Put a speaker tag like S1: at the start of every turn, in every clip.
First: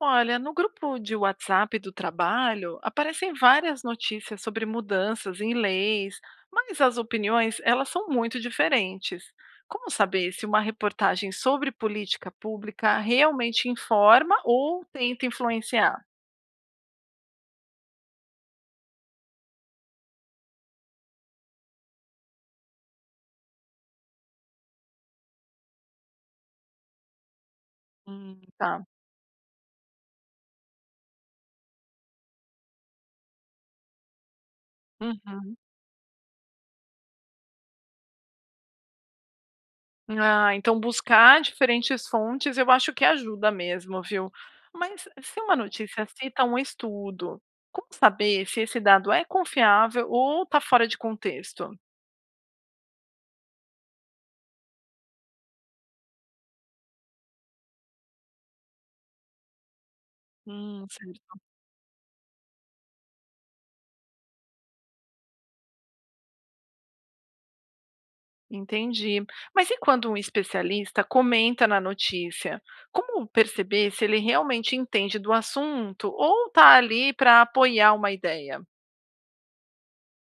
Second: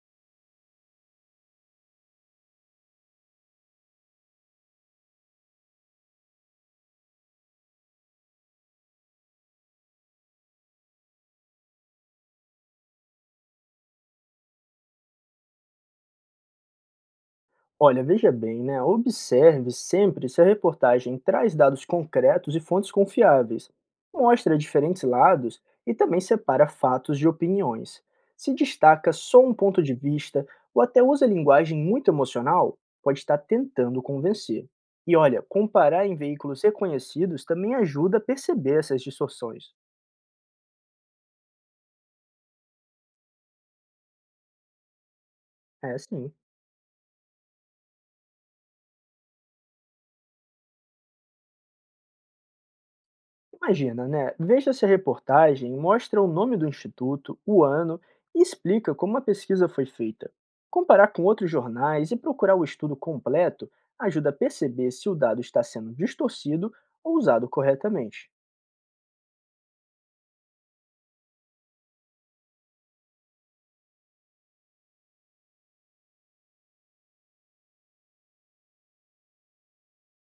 S1: Olha, no grupo de WhatsApp do trabalho aparecem várias notícias sobre mudanças em leis, mas as opiniões elas são muito diferentes. Como saber se uma reportagem sobre política pública realmente informa ou tenta influenciar?
S2: Olha, veja bem, né? Observe sempre se a reportagem traz dados concretos e fontes confiáveis, mostra diferentes lados e também separa fatos de opiniões. Se
S1: Tá.
S2: destaca só um ponto de vista ou até usa linguagem muito emocional, pode estar tentando convencer. E olha,
S1: Uhum.
S2: comparar em veículos reconhecidos também ajuda a perceber essas distorções.
S1: Ah, então buscar diferentes fontes eu acho que ajuda mesmo, viu? Mas se uma
S2: É
S1: notícia
S2: sim.
S1: cita um estudo, como saber se esse dado é confiável ou está fora de contexto?
S2: Imagina, né? Veja se a reportagem mostra o nome do instituto, o ano e explica como a pesquisa foi feita. Comparar com
S1: Certo.
S2: outros jornais e procurar o estudo completo ajuda a perceber se o dado está sendo distorcido ou usado corretamente.
S1: Entendi. Mas e quando um especialista comenta na notícia? Como perceber se ele realmente entende do assunto ou está ali para apoiar uma ideia?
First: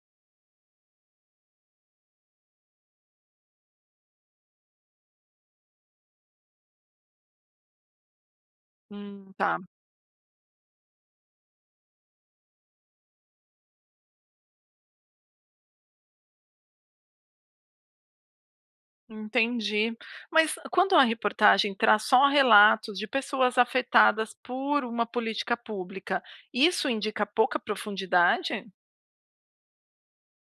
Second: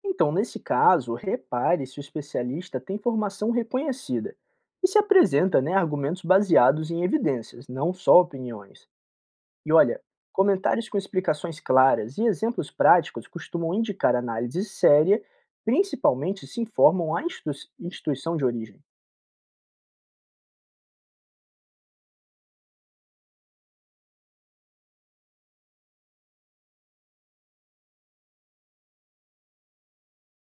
S2: Então, nesse caso, repare se o especialista tem formação reconhecida e se apresenta né, argumentos baseados em evidências, não só opiniões.
S1: Tá,
S2: E olha, comentários com explicações claras e exemplos práticos costumam indicar análise séria, principalmente se informam a instituição de origem.
S1: entendi. Mas quando a reportagem traz só relatos de pessoas afetadas por uma política pública, isso indica pouca profundidade?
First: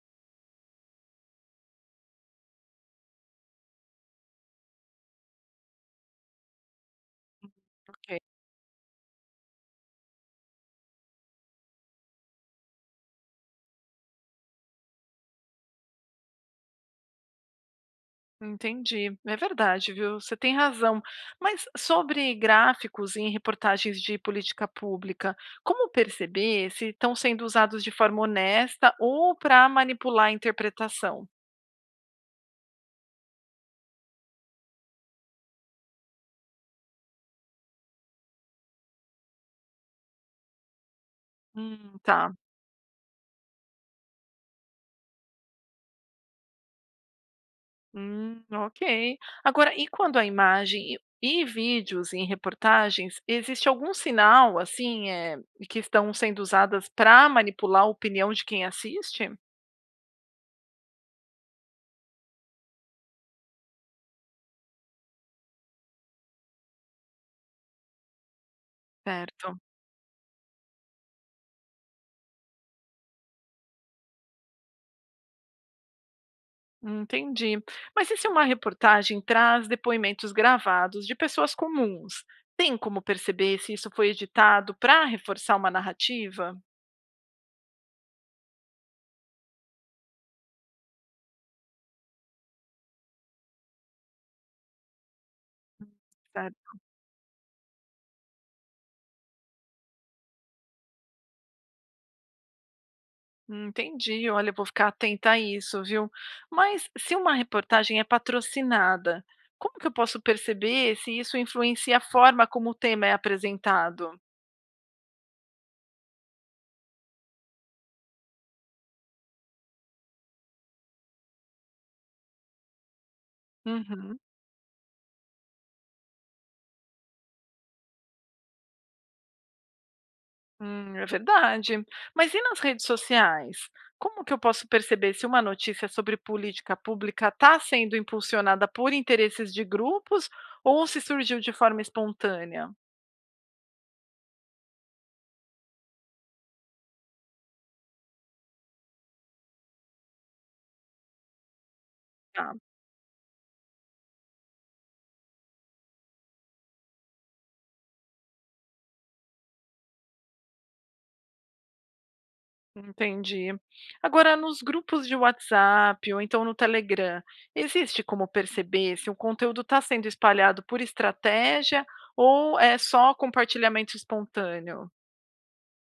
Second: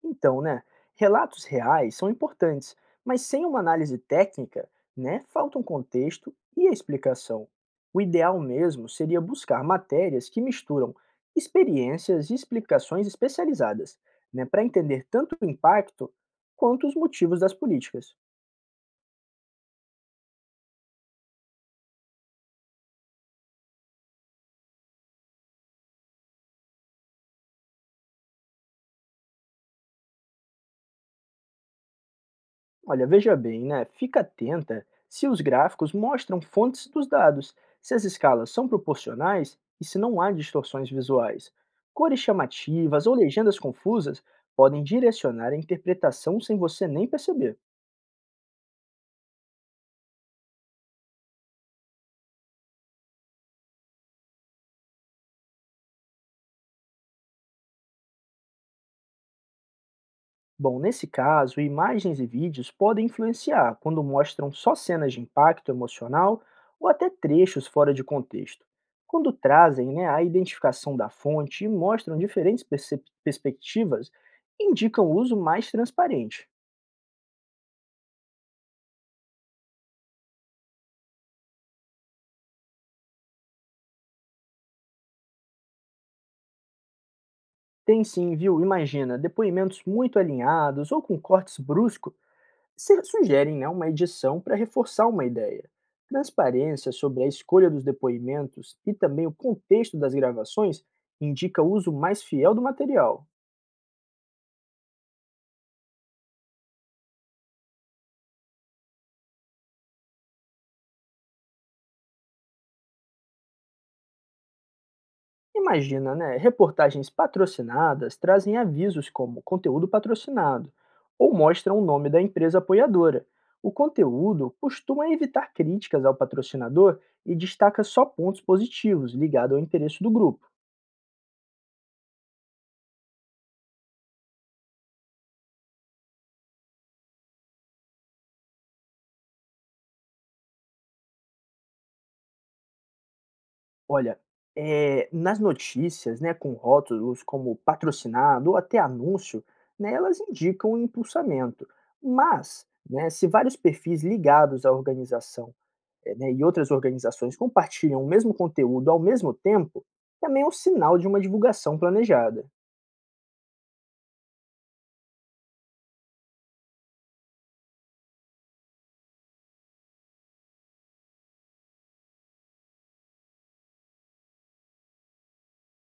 S2: Então, né, relatos reais são importantes, mas sem uma análise técnica, né, falta um contexto e a explicação. O ideal mesmo seria buscar matérias que misturam experiências e explicações especializadas, né, para entender tanto o impacto quanto os motivos das políticas.
S1: Entendi, é verdade, viu? Você tem razão. Mas sobre gráficos em reportagens de política pública, como perceber se estão sendo usados de forma honesta ou para manipular a interpretação?
S2: Olha, veja bem, né? Fica atenta se os gráficos mostram fontes dos dados, se as escalas são proporcionais e se não há distorções visuais. Cores
S1: Tá.
S2: chamativas ou legendas confusas podem direcionar a interpretação sem você nem perceber.
S1: Ok. Agora, e quando a imagem e vídeos em reportagens, existe algum sinal, assim, é, que estão sendo usadas para manipular a opinião de quem assiste?
S2: Bom, nesse caso, imagens e vídeos podem influenciar quando mostram só cenas de impacto emocional ou até trechos fora de contexto. Quando
S1: Certo.
S2: trazem né, a identificação da fonte e mostram diferentes perspectivas, indicam o uso mais transparente.
S1: Entendi. Mas e se uma reportagem traz depoimentos gravados de pessoas comuns? Tem como perceber se isso foi editado para reforçar uma narrativa?
S2: Tem sim, viu? Imagina, depoimentos muito alinhados ou com cortes bruscos sugerem né, uma edição para reforçar uma ideia.
S1: Tá?
S2: Transparência sobre a escolha dos depoimentos e também o contexto das gravações indica o uso mais fiel do material.
S1: Entendi. Olha, eu vou ficar atenta a isso, viu? Mas se uma reportagem é patrocinada, como que eu posso perceber se isso influencia a forma como o tema é apresentado?
S2: Imagina, né? Reportagens patrocinadas trazem avisos como conteúdo patrocinado ou mostram o nome da empresa apoiadora. O
S1: Uhum.
S2: conteúdo costuma evitar críticas ao patrocinador e destaca só pontos positivos ligados ao interesse do grupo.
S1: É verdade. Mas e nas redes sociais? Como que eu posso perceber se uma notícia sobre política pública está sendo impulsionada por interesses de grupos ou se surgiu de forma espontânea?
S2: Olha, nas notícias, né, com rótulos como patrocinado ou até anúncio, né, elas indicam o impulsamento.
S1: Tá,
S2: Mas, né, se vários perfis ligados à organização, né, e outras organizações compartilham o mesmo conteúdo ao mesmo tempo, também é um sinal de uma divulgação planejada.
S1: entendi. Agora, nos grupos de WhatsApp ou então no Telegram, existe como perceber se o conteúdo está sendo espalhado por estratégia ou é só compartilhamento espontâneo?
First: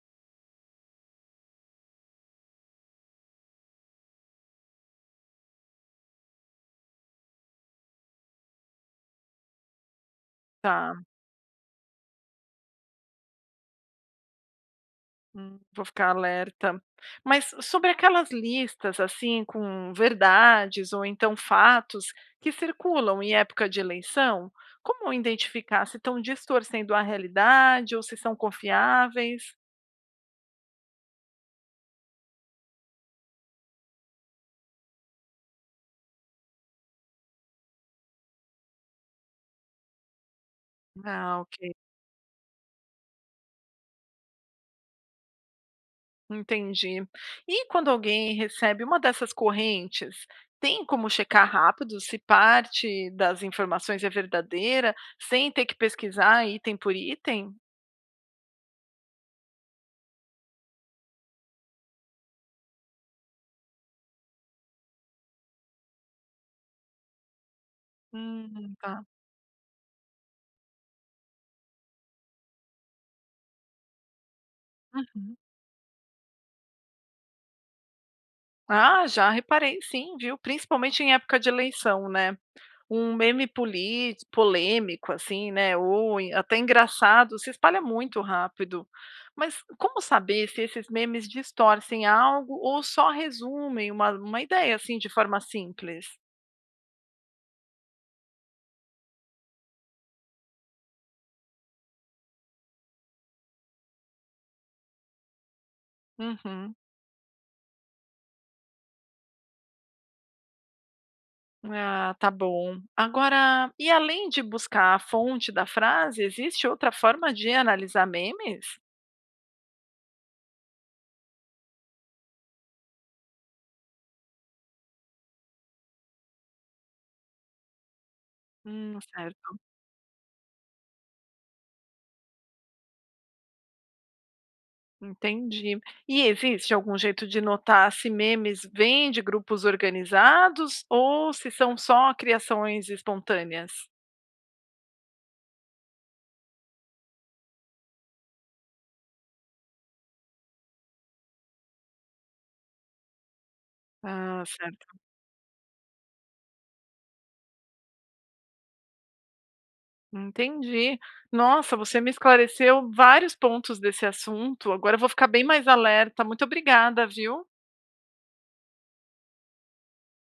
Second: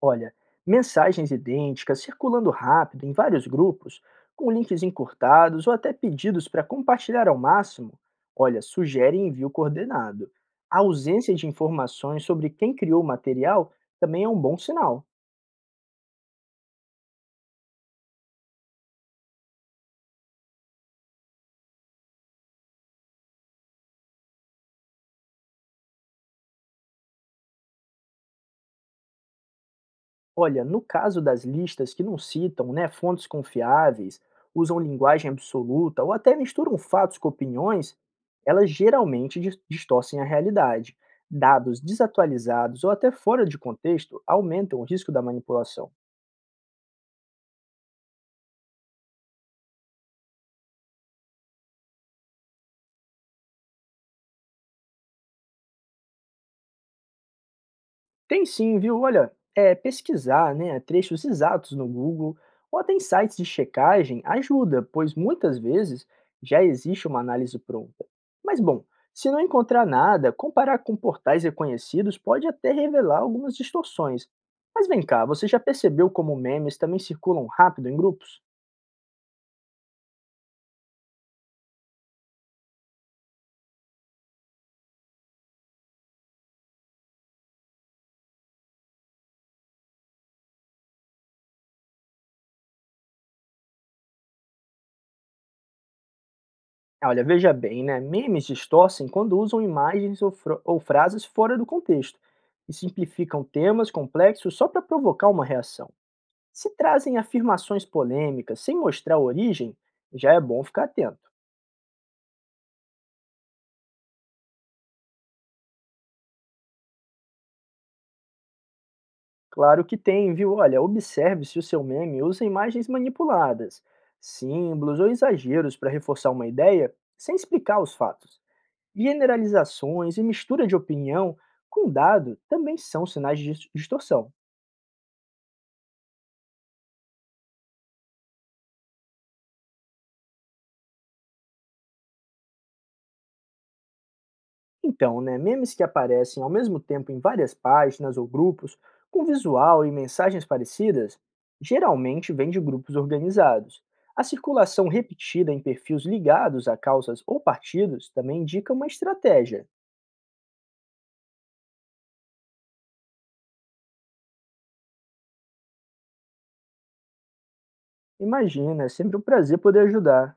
S2: Olha, mensagens idênticas circulando rápido em vários grupos, com links encurtados ou até pedidos para compartilhar ao máximo, olha, sugerem envio coordenado. A
S1: Tá.
S2: ausência de informações sobre quem criou o material também é um bom sinal.
S1: Vou ficar alerta. Mas sobre aquelas listas, assim, com verdades ou então fatos que circulam em época de eleição, como identificar se estão distorcendo a realidade ou se são confiáveis?
S2: Olha, no caso das listas que não citam, né, fontes confiáveis, usam linguagem absoluta ou até misturam fatos com opiniões, elas geralmente distorcem a realidade.
S1: Ah, ok,
S2: Dados desatualizados ou até fora de contexto aumentam o risco da manipulação.
S1: entendi. E quando alguém recebe uma dessas correntes, tem como checar rápido se parte das informações é verdadeira, sem ter que pesquisar item por item?
S2: Tem sim, viu? Olha, é, pesquisar, né, trechos exatos no Google ou até em sites de checagem ajuda, pois muitas vezes já existe uma análise pronta. Mas bom,
S1: Tá.
S2: se não encontrar nada, comparar com portais reconhecidos pode até revelar algumas distorções. Mas vem cá,
S1: Uhum.
S2: você já percebeu como memes também circulam rápido em grupos?
S1: Ah, já reparei sim, viu, principalmente em época de eleição, né. Um meme poli polêmico, assim, né, até engraçado, se espalha muito rápido. Mas como saber se esses memes distorcem algo ou só resumem uma ideia, assim, de forma simples?
S2: Ah, olha, veja bem, né? Memes distorcem quando usam imagens ou, ou frases fora do contexto e simplificam temas complexos só para provocar uma reação. Se
S1: Uhum.
S2: trazem afirmações polêmicas sem mostrar a origem, já é bom ficar atento.
S1: Ah, tá bom. Agora, e além de buscar a fonte da frase, existe outra forma de analisar memes?
S2: Claro que tem, viu? Olha, observe se o seu meme usa imagens manipuladas, símbolos ou exageros para reforçar uma ideia sem explicar os fatos.
S1: Certo.
S2: Generalizações e mistura de opinião com dado também são sinais de distorção.
S1: Entendi. E existe algum jeito de notar se memes vêm de grupos organizados ou se são só criações espontâneas?
S2: Então, né, memes que aparecem ao mesmo tempo em várias páginas ou grupos, com visual e mensagens parecidas, geralmente vêm de grupos organizados. A
S1: Ah, certo.
S2: circulação repetida em perfis ligados a causas ou partidos também indica uma estratégia.
S1: Entendi. Nossa, você me esclareceu vários pontos desse assunto. Agora eu vou ficar bem mais alerta. Muito obrigada, viu?
S2: Imagina, é sempre um prazer poder ajudar.